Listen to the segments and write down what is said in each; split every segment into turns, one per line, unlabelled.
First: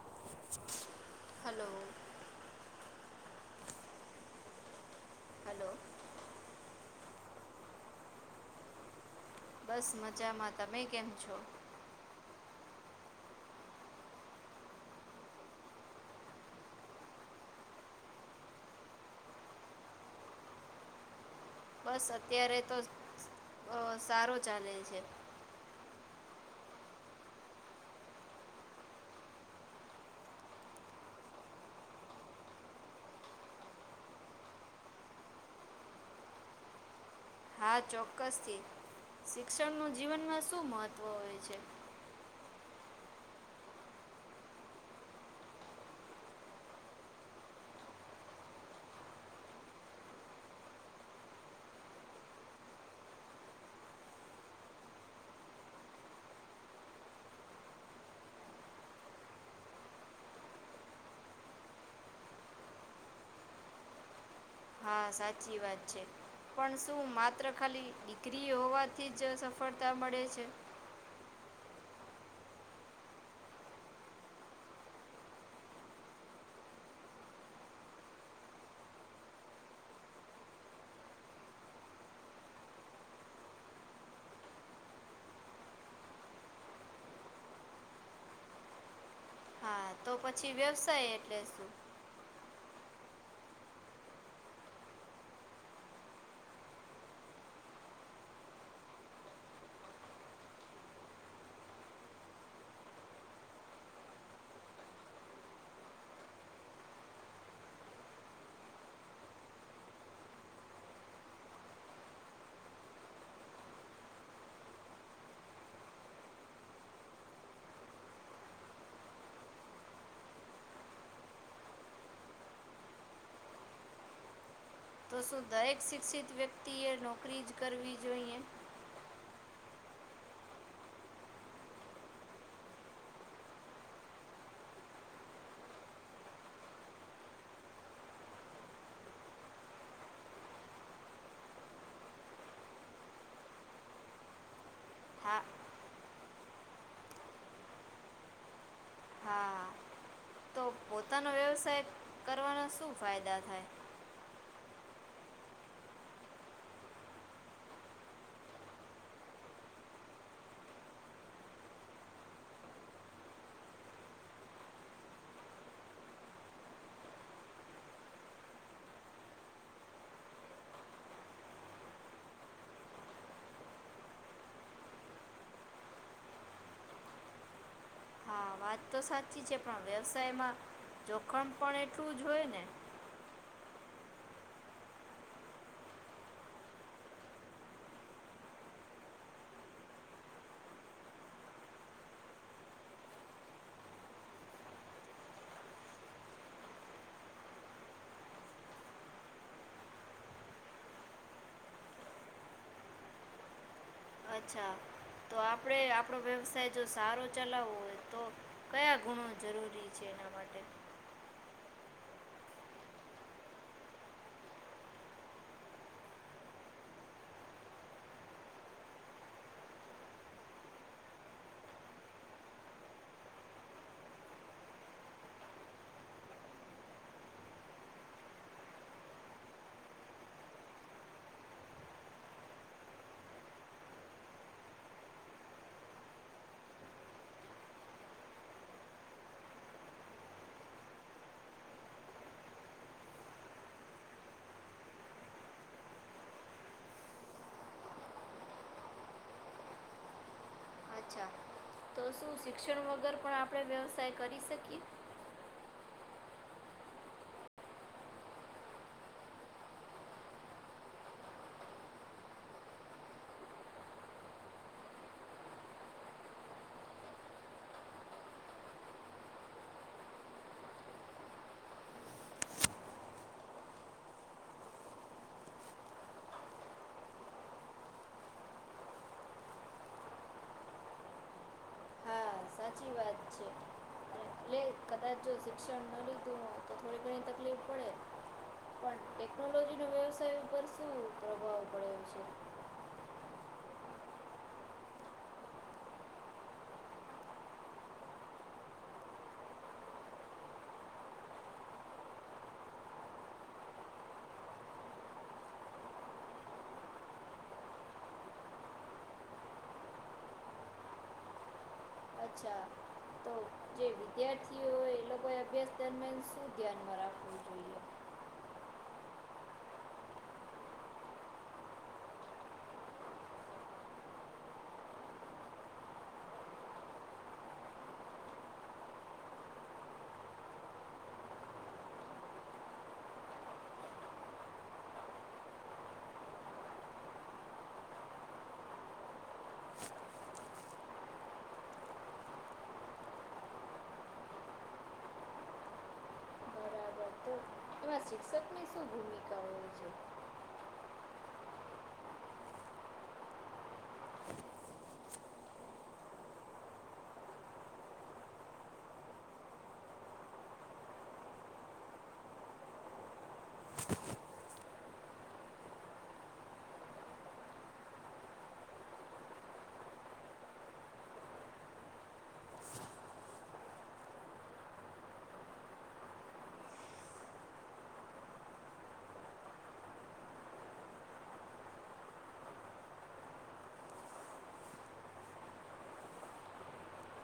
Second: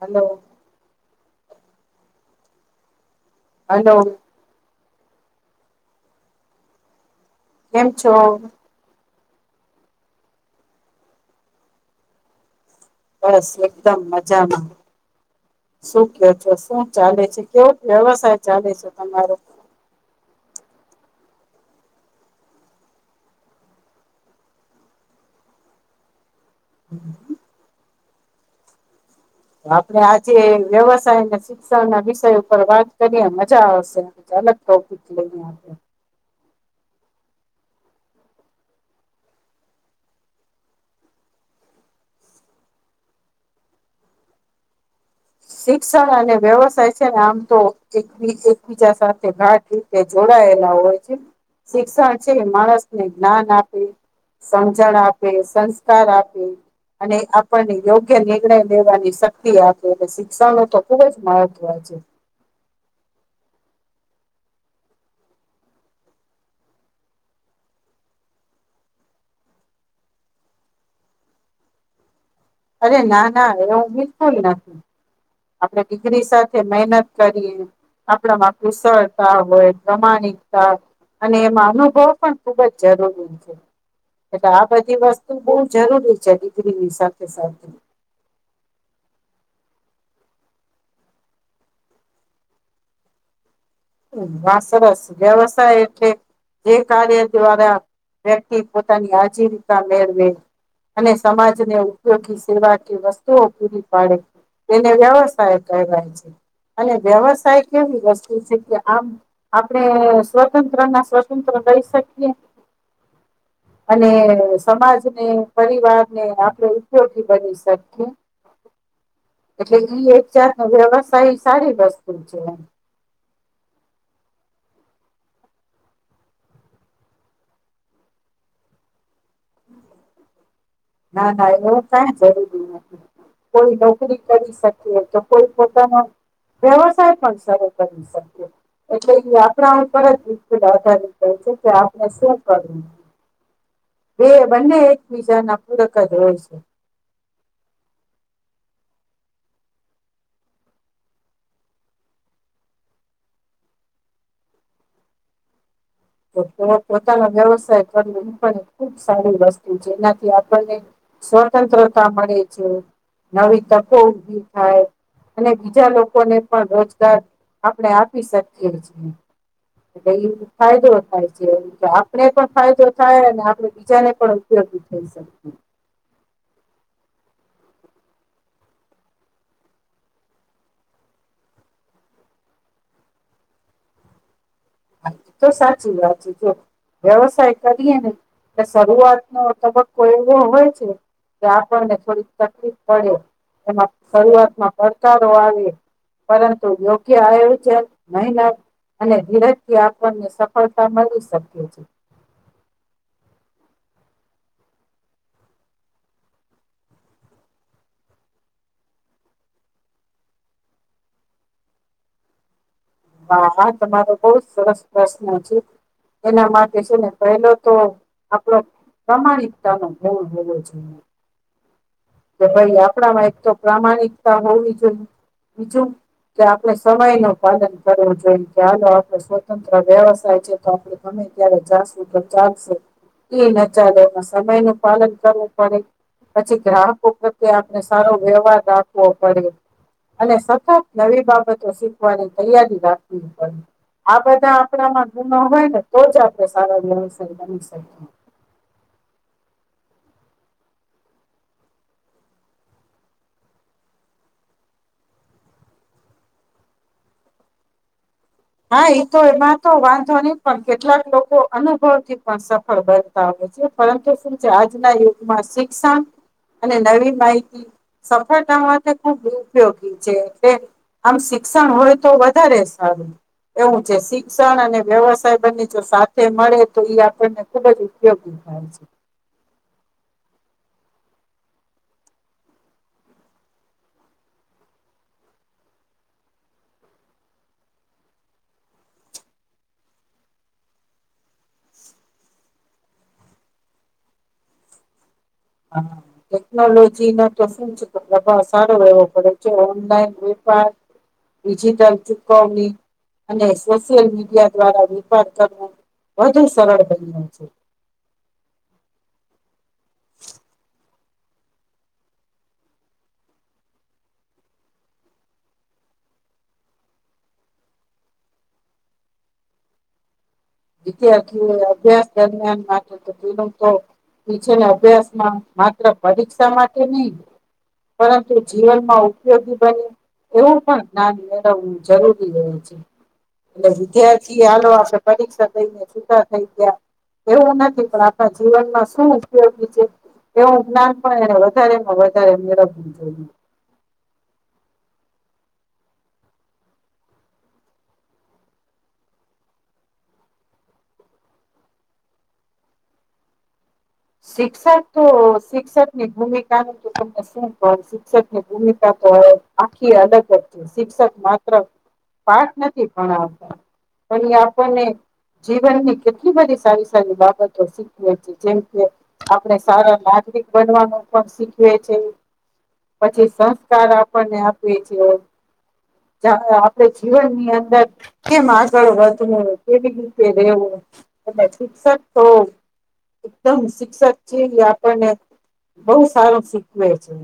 Hello
hello
hello
hello
કેમ છો?
બસ મજામાં, તમે કેમ છો?
બસ એકદમ મજામાં શું કયો છો શું ચાલે છે કેવોક વ્યવસાય ચાલે છે તમારે
બસ અત્યારે તો બો સારો ચાલે છે.
[inaudible] તો આપડે આજે વ્યવસાયને શિક્ષણના વિષય ઉપર વાત કરીએ મજા આવશે અલગ ટોપિક લઈયે આપડે
હા ચોક્કસથી શિક્ષણનું જીવનમાં શું મહત્ત્વ હોય છે.
શિક્ષણ અને વ્યવસાય છે ને આમ તો એક બીજા સાથે ગાઢ રીતે જોડાયેલા હોય છે શિક્ષણ છે ઈ માણસને જ્ઞાન આપે સમજણ આપે સંસ્કાર આપે અને આપણને યોગ્ય નિર્ણય લેવાની શક્તિ આપે એ [unintelligible] શિક્ષણનું તો ખુબ જ મહત્વ છે.
સાચી છે. પણ શું માત્ર ખાલી ડીગ્રી હોવાથી જ સફળતા મળે છે?
અરે! ના ના એવું બિલ્કુલ નથી. આપણે ડિગ્રી સાથે મહેનત કરીએ, આપણામાં કુશળતા હોય, પ્રમાણિકતા અને એમાં અનુભવ પણ ખુબ જ જરૂરી છે. એટલે આ બધી વસ્તુ બહુ જરૂરી છે. ડીગરીની સાથે સાથે,
હા, તો પછી વ્યવસાય એટલે શું?
વાહ! સરસ! વ્યવસાય એટલે, જે કાર્ય દ્વારા વ્યક્તિ પોતાની આજીવિકા મેળવે અને સમાજને ઉપયોગી સેવા કે વસ્તુઓ પૂરી પાડે. તેને વ્યવસાય કહેવાય છે. અને વ્યવસાય કેવી વસ્તુ છે. કે, આમ આપણે સ્વતંત્ર ના સ્વતંત્ર રહી શકીએ, [inaudible] અને સમાજને, પરિવારને આપડે ઉપયોગી બની શકીએ. એટલે એક જાતનો વ્યવસાય સારી વસ્તુ છે.
તો શું દરેક શિક્ષિત વ્યક્તિએ નોકરી જ કરવી જોઈએ?
ના, ના એવું કાંય જરૂરી નથી. કોઈ નોકરી કરી શકીએ, તો કોઈ પોતાના વ્યવસાય પણ સરૂ કરી શકીએ. એટલે ‌ઈ આપણા ઉપર જ બિલકુલ આધારિત હોય છે. કે આપણે શું કરવું? બે બંને
હા
એકબીજાના પૂરક જ હોય છે.
હા, તો પોતાનો વ્યવસાય કરવાના શું ફાયદા થાય? [inaudible]
તો પોતાનો વ્યવસાય કરવો એ પણ ખુબ સારી વસ્તુ છે. એનાથી આપણને [unintelligible] સ્વતંત્રતા મળે છે. નવી તકો ઊભી થાય [inaudible] અને બીજા લોકોને પણ રોજગાર આપણે આપી શકીએ છીએ. [inaudible] એટલે ઈ ફાયદો જ [unintelligible] થાય છે એમ કે તો આપને પણ ફાયદો થાય, [inaudible] અને આપણે બીજાને પણ ઉપયોગી થઈ શકીએ.
હા વાત તો સાચી છે. પણ વ્યવસાયમાં જોખમ પણ એટલું જ હોય ને?
હા, ઈતો સાચી વાત છે. જો વ્યવસાય કરીએ ને એ શરૂઆતનો તબક્કો એવો હોય છે. કે આપણને થોડીક તકલીફ પડે એમાં શરૂઆતમાં પડકારો આવે. પરંતુ યોગ્ય આયોજન, મહેનત અને ધ્યય થી આપણને સફળતા મળી શકે છે.
અચ્છા! તો આપણે આપણો વ્યવસાય જો સારો ચલાવવો હોય તો.. કયા ગુણો જરૂરી છે. એના માટે?
હા હા તમારો બહુ સરસ પ્રશ્ન છે. [inaudible] એના માટે છે. ને પહેલો તો આપણો પ્રામાણિકતાનો હોવુ જરૂરી છે. કે ભાઈ આપણામાં એક તો પ્રામાણિકતા હોવી જોઈએ. બીજું [inaudible] કે આપણે સમયનું પાલન કરવું જોઈએ. કે હાલો આપણે સ્વતંત્ર વ્યવસાય છે. તો આપડે તમે ત્યારે જાશું તો ચાલશે. [inaudible] એય ન ચાલે એમાં સમયનું પાલન કરવું પડે પછી ગ્રાહક કો પ્રત્યે આપણે સારો વ્યવહાર રાખવો પડે. અને સતત નવી બાબતો શીખવાની તૈયારી રાખવી પડે. આ બધા આપણામાં ગુનો હોય ને તો જ આપણે સારો વ્યવસાય બની [unintelligible]
અચ્છા તો શું શિક્ષણ વગર પણ આપણે વ્યવસાય કરી શકી
હા ઈ તો એમાં તો વાંધો નઈ પણ કેટલાક લોકો અનુભવથી પણ સફળ બન તા હોય છે પરંતુ શું છે આજના યુગમાં શિક્ષણ અને નવી માહિતી સફળતા માટે ખૂબ ઉપયોગી છે [unintelligible] આમ શિક્ષણ હોય તો વધારે સારું એવું છે શિક્ષણ અને વ્યવસાય બંને જો સાથે મળે તો ઈ આપણને ખૂબ જ ઉપયોગી [inaudible]
હા સાચી વાત છે. લે કદાચ જો શિક્ષણ ન લીધું [inaudible] તો થોડી ઘણી તકલીફ પડે. પણ ટેકનોલોજીનો વ્યવસાય ઉપર શું પ્રભાવ પડ્યો છે.
[unintelligible] ટેકનોલોજીના તો શું છે કે પ્રભાવ સારો એવો પડે છે ઓનલાઈન વેપાર ડિજટલ ચૂકવની અને સોશિયલ મીડિયા દ્વારા વિપાર કરવો. વધુ સરળ બન્યો છે.
અચ્છા તો તે વિદ્યાર્થીઓ એ એ લોકોએ અભ્યાસ દરમિયાન શું ધ્યાનમાં રાખવું જોઈએ
વિદ્યાર્થીઓ એ અભ્યાસ દરમિયાન માટે તો [unintelligible] તો ઈ છે ને અભ્યાસમાં માત્ર પરીક્ષા માટેની પરંતુ જીવનમાં ઉપયોગી બને એવું પણ [unintelligible] જરૂરી રહે છે. એટલે વિદ્યાર્થી એ હાલો આપણે પરીક્ષા દયને છૂટા થઈ ગયા. એવું નથી પણ આપણા જીવનમાં શું ઉપયોગી છે. એવું જ્ઞાન પણ એણે વધારેમાં વધારે મેળવવું જોઈએ.
પરતું એમાં શિક્ષકની શું ભૂમિકા હોય છે
શિક્ષક તો શિક્ષકની ભૂમિકાનું તો તમને શું [unintelligible] શિક્ષકની ભૂમિકા તો હવે આખી અલગ જ છે શિક્ષક માત્ર પાઠ નથી ભણાવતા [unintelligible] જીવનની કેટલી બધી સારી સારી બાબતો શીખ છે જેમ કે આપણે સારા નાગરિક બનવાનું પણ શીખવે છે. પછી સંસ્કાર આપણને આપે છે. જા એ આપડે જીવનની અંદર કેમ આગળ વધવું કેવી રીતે રેવું. અને શિક્ષક તો એકદમ શિક્ષક છે ઈ આપણને બોવ સારું શીખવે છે.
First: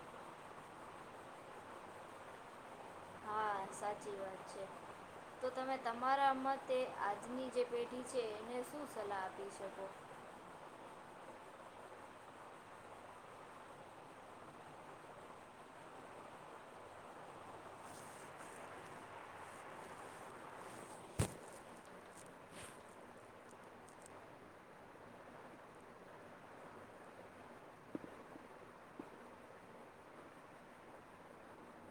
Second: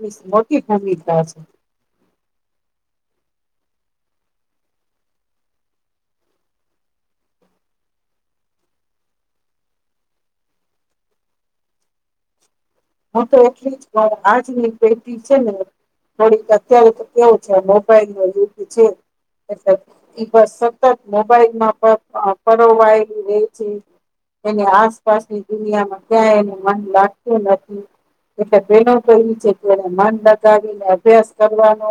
મિસ મોટી ઘાની થાશે.
હા સાચી વાત છે. તો તમે તમારા મતે આજની જે પેઢી છે એને શું સલાહ આપી શકો
હું તો એટલી જ [unintelligible] આજની પેઢી છે ને થોડીક અત્યારે તો કેવું છે મોબાઈલનો યુગ છે. [inaudible] ઈ બસ સતત મોબાઈલમાં પ અ પરોવાયેલી રે છે. એની આસપાસની દુનિયામાં ક્યાંય એનું મન લાગતું નથ એ તો બેનો કહ્યું છે અત્યારે મન લગાવીને અભ્યાસ કરવાનો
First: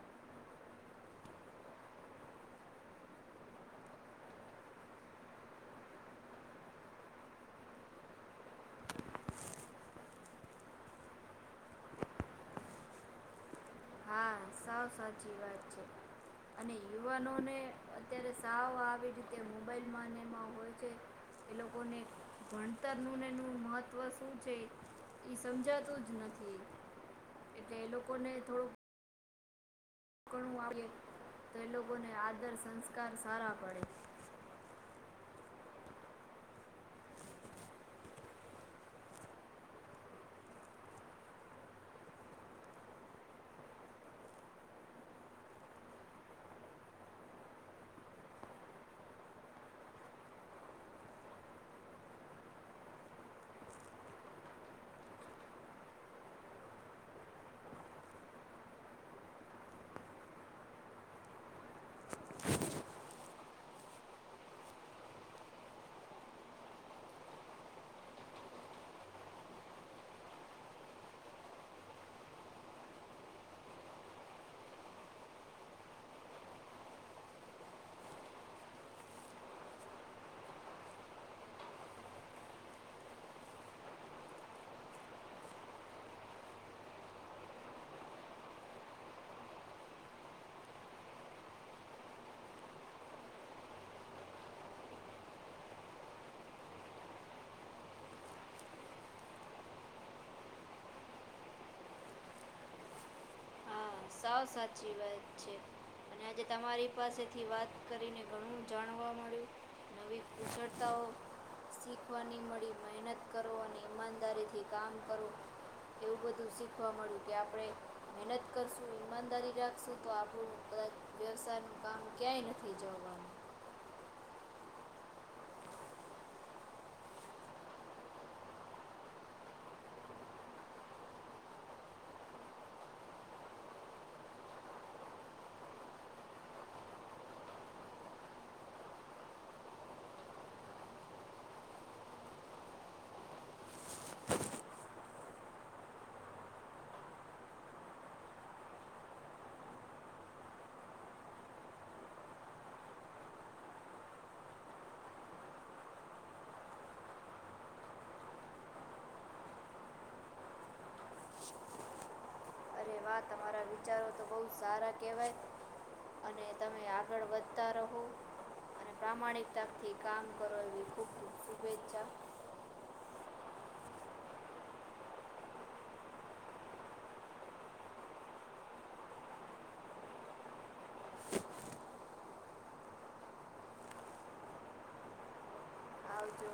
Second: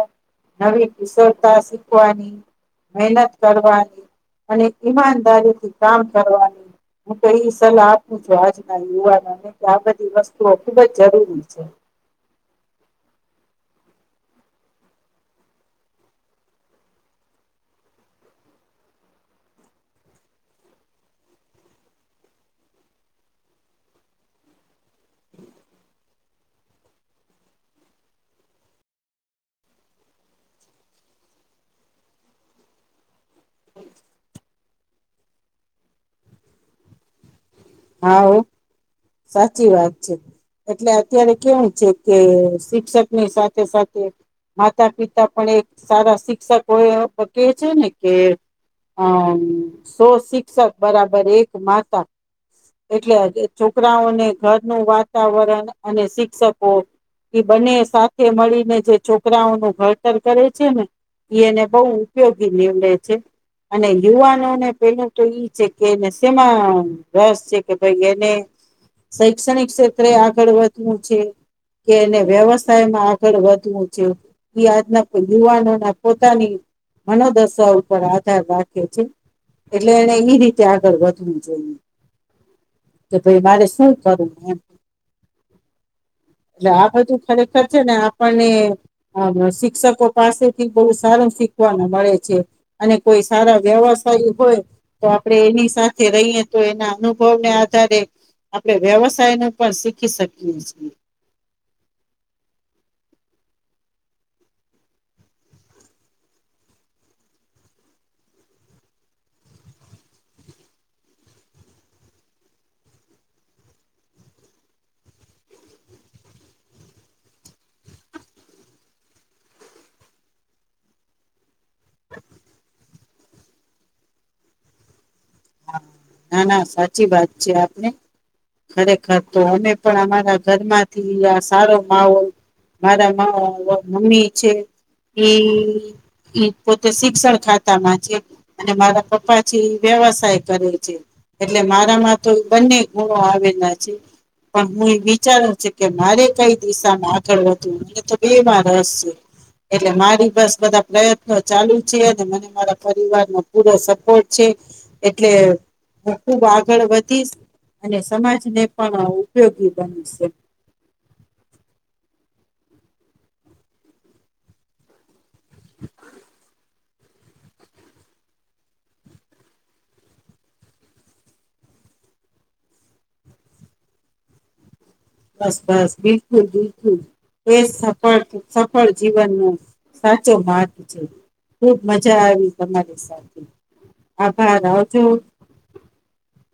નવી કુશળતા શીખવાની મહેનત કરવાની અને ઈમાનદારીથી કામ કરવાની હું તો ઈ સલાહ આપું છું આજના યુવાનોને કે આ બધી વસ ખૂબજ જરૂરી છે,
હા સાવ સાચી વાત છે., અને યુવાનોને અત્યારે સાવ આવી રીતે મોબાઈલમાં ને એમાં હોય છે., એ લોકોને ભણતરનું ને એનું મહત્વ શું છે., એ સમજાતું જ નથી એટલે એ લોકોને થોડુંક, ઘણું આપીએ તે લોકોને આદર સંસ્કાર સારા પડે,
હા હો સાચી વાત છે., એટલે અત્યારે કેવું છે કે શિક્ષકની સાથે સાથે, માતા પિતા પણ એક સારા શિક્ષકો હોય કે છે ને કે, અ સો શિક્ષક બરાબર એક માતા, એટલે છોકરાઓને ઘરનું વાતાવરણ અને શિક્ષકો, એ બંને સાથે મળીને જે છોકરાઓનું ઘડતર કરે છે ને, ઇ એને બહુ ઉપયોગી નીવડે છે., અને યુવાનોને પેલું તો ઈ છે કે એને શેમાં, રસ છે કે ભાઈ એને શૈક્ષણિક ક્ષેત્રે આગળ વધવું છે,. કે એને વ્યવસાયમાં આગળ વધવું છે., ઇ આજના યુવાનોના પોતાની, મનોદશા ઉપર આધાર રાખે છે., એટલે એને ઈ રીતે આગળ વધવું જોઇએ., કે ભાઈ મારે શું કરું એમ, એટલે આ બધું ખરેખર છે ને આપણને, હ હ શિક્ષકો પાસેથી બહુ સારું શીખવાનું મળે છે., અને કોઈ સારા વ્યવસાય હોય તો આપણે એની સાથે રહીએ., તો એના અનુભવને આધારે આપણે વ્યવસાય ને પણ શીખી શકીએ છીએ.,
હ સોવ સાચી વાત છે., આજે તમારી પાસેથી વાત કરીને ઘણું જાણવા મળ્યું., નવી કુશળતાઓ, શીખવાની મળી મહેનત કરો અને ઈમાનદારીથી કામ કરો, એવું બધું શીખવા મળ્યું કે આપણે મહેનત, કરશું ઈમાનદારી રાખશું તો આપણું કદાચ વ્યવસાયનું કામ ક્યાંય નથી જવાનું.,
હા ના ના સાચી વાત છે આપણે, ખરેખર તો અમે પણ અમારા ઘરમાંથી આ સારો માહોલ, મારા મા અ મમ્મી છે એ, ઇ પોતે શિક્ષણ ખાતામાં છે. અને મારા પપ્પા છે એ વ્યવસાય, કરે છે એટલે મારામાં તો બંને ગુણો આવેલા છે., પણ હું એ વિચારું છું કે મારે કઈ દિશામાં આગળ વધવું મને તો બેમાં રસ છે, એટલે મારી બસ બધા પ્રયત્નો ચાલુ છે અને મને મારા પરિવારનો પૂરો સપોર્ટ છે., એટલે હું ખુબ આગળ વધીશ, અને સમાજ ને પણ ઉપયોગી બનીશ એમ,
અરે વાહ તમારા વિચારો તો બોવ સારા કહેવાય, અને તમે આગળ વધતા રહો, અને પ્રામાણિકતાથી કામ કરો એવી ખુબ ખુબ શુભેચ્છા.,
બસ બસ બિલકુલ બિલકુલ, એજ સફળ સફળ જીવનનો સાચો માર્ગ છે, ખૂબ મજા આવી તમારી સાથે આભાર આવજો,
આવજો